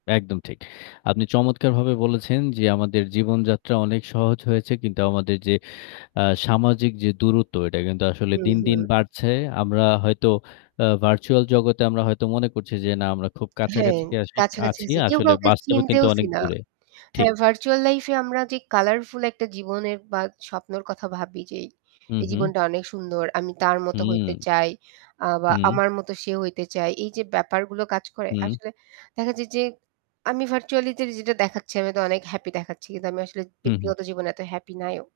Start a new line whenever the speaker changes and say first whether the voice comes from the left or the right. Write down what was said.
left: একদম ঠিক। আপনি চমৎকারভাবে বলেছেন যে আমাদের জীবনযাত্রা অনেক সহজ হয়েছে কিন্তু আমাদের যে আ সামাজিক যে দূরত্ব, এটা কিন্তু আসলে
right: হুম,
left: দিনদিন
right: হুম।
left: বাড়ছে। আমরা হয়তো আ ভার্চুয়াল জগতে আমরা হয়তো মনে করছি যে না আমরা খুব
right: হ্যাঁ,
left: কাছাকাছি কাসি
right: কাছাকাছি
left: আছি।
right: আছি কেউ
left: আসলে
right: কাউকে
left: বাস্তবে কিন্তু
right: চিনতেওছি
left: অনেক
right: না।
left: দূরে। ঠিক।
right: হ্যাঁ, ভার্চুয়াল লাইফে আমরা যে কালারফুল একটা জীবনের বা স্বপ্নের কথা ভাবি যে
left: হু,
right: এই
left: হু।
right: জীবনটা অনেক সুন্দর, আমি তার মতো হইতে
left: হুঁ।
right: চাই আ বা
left: হু।
right: আমার মতো সে হইতে চায়, এইযে ব্যাপারগুলো কাজ করে।
left: হুম।
right: আসলে দেখা যায় যে আমি ভার্চুয়ালিটি যেটা দেখাচ্ছি আমি তো অনেক হ্যাপি দেখাচ্ছি, কিন্তু আমি আসলে
left: হু, হু।
right: ব্যক্তিগত জীবনে এত হ্যাপি নাইও।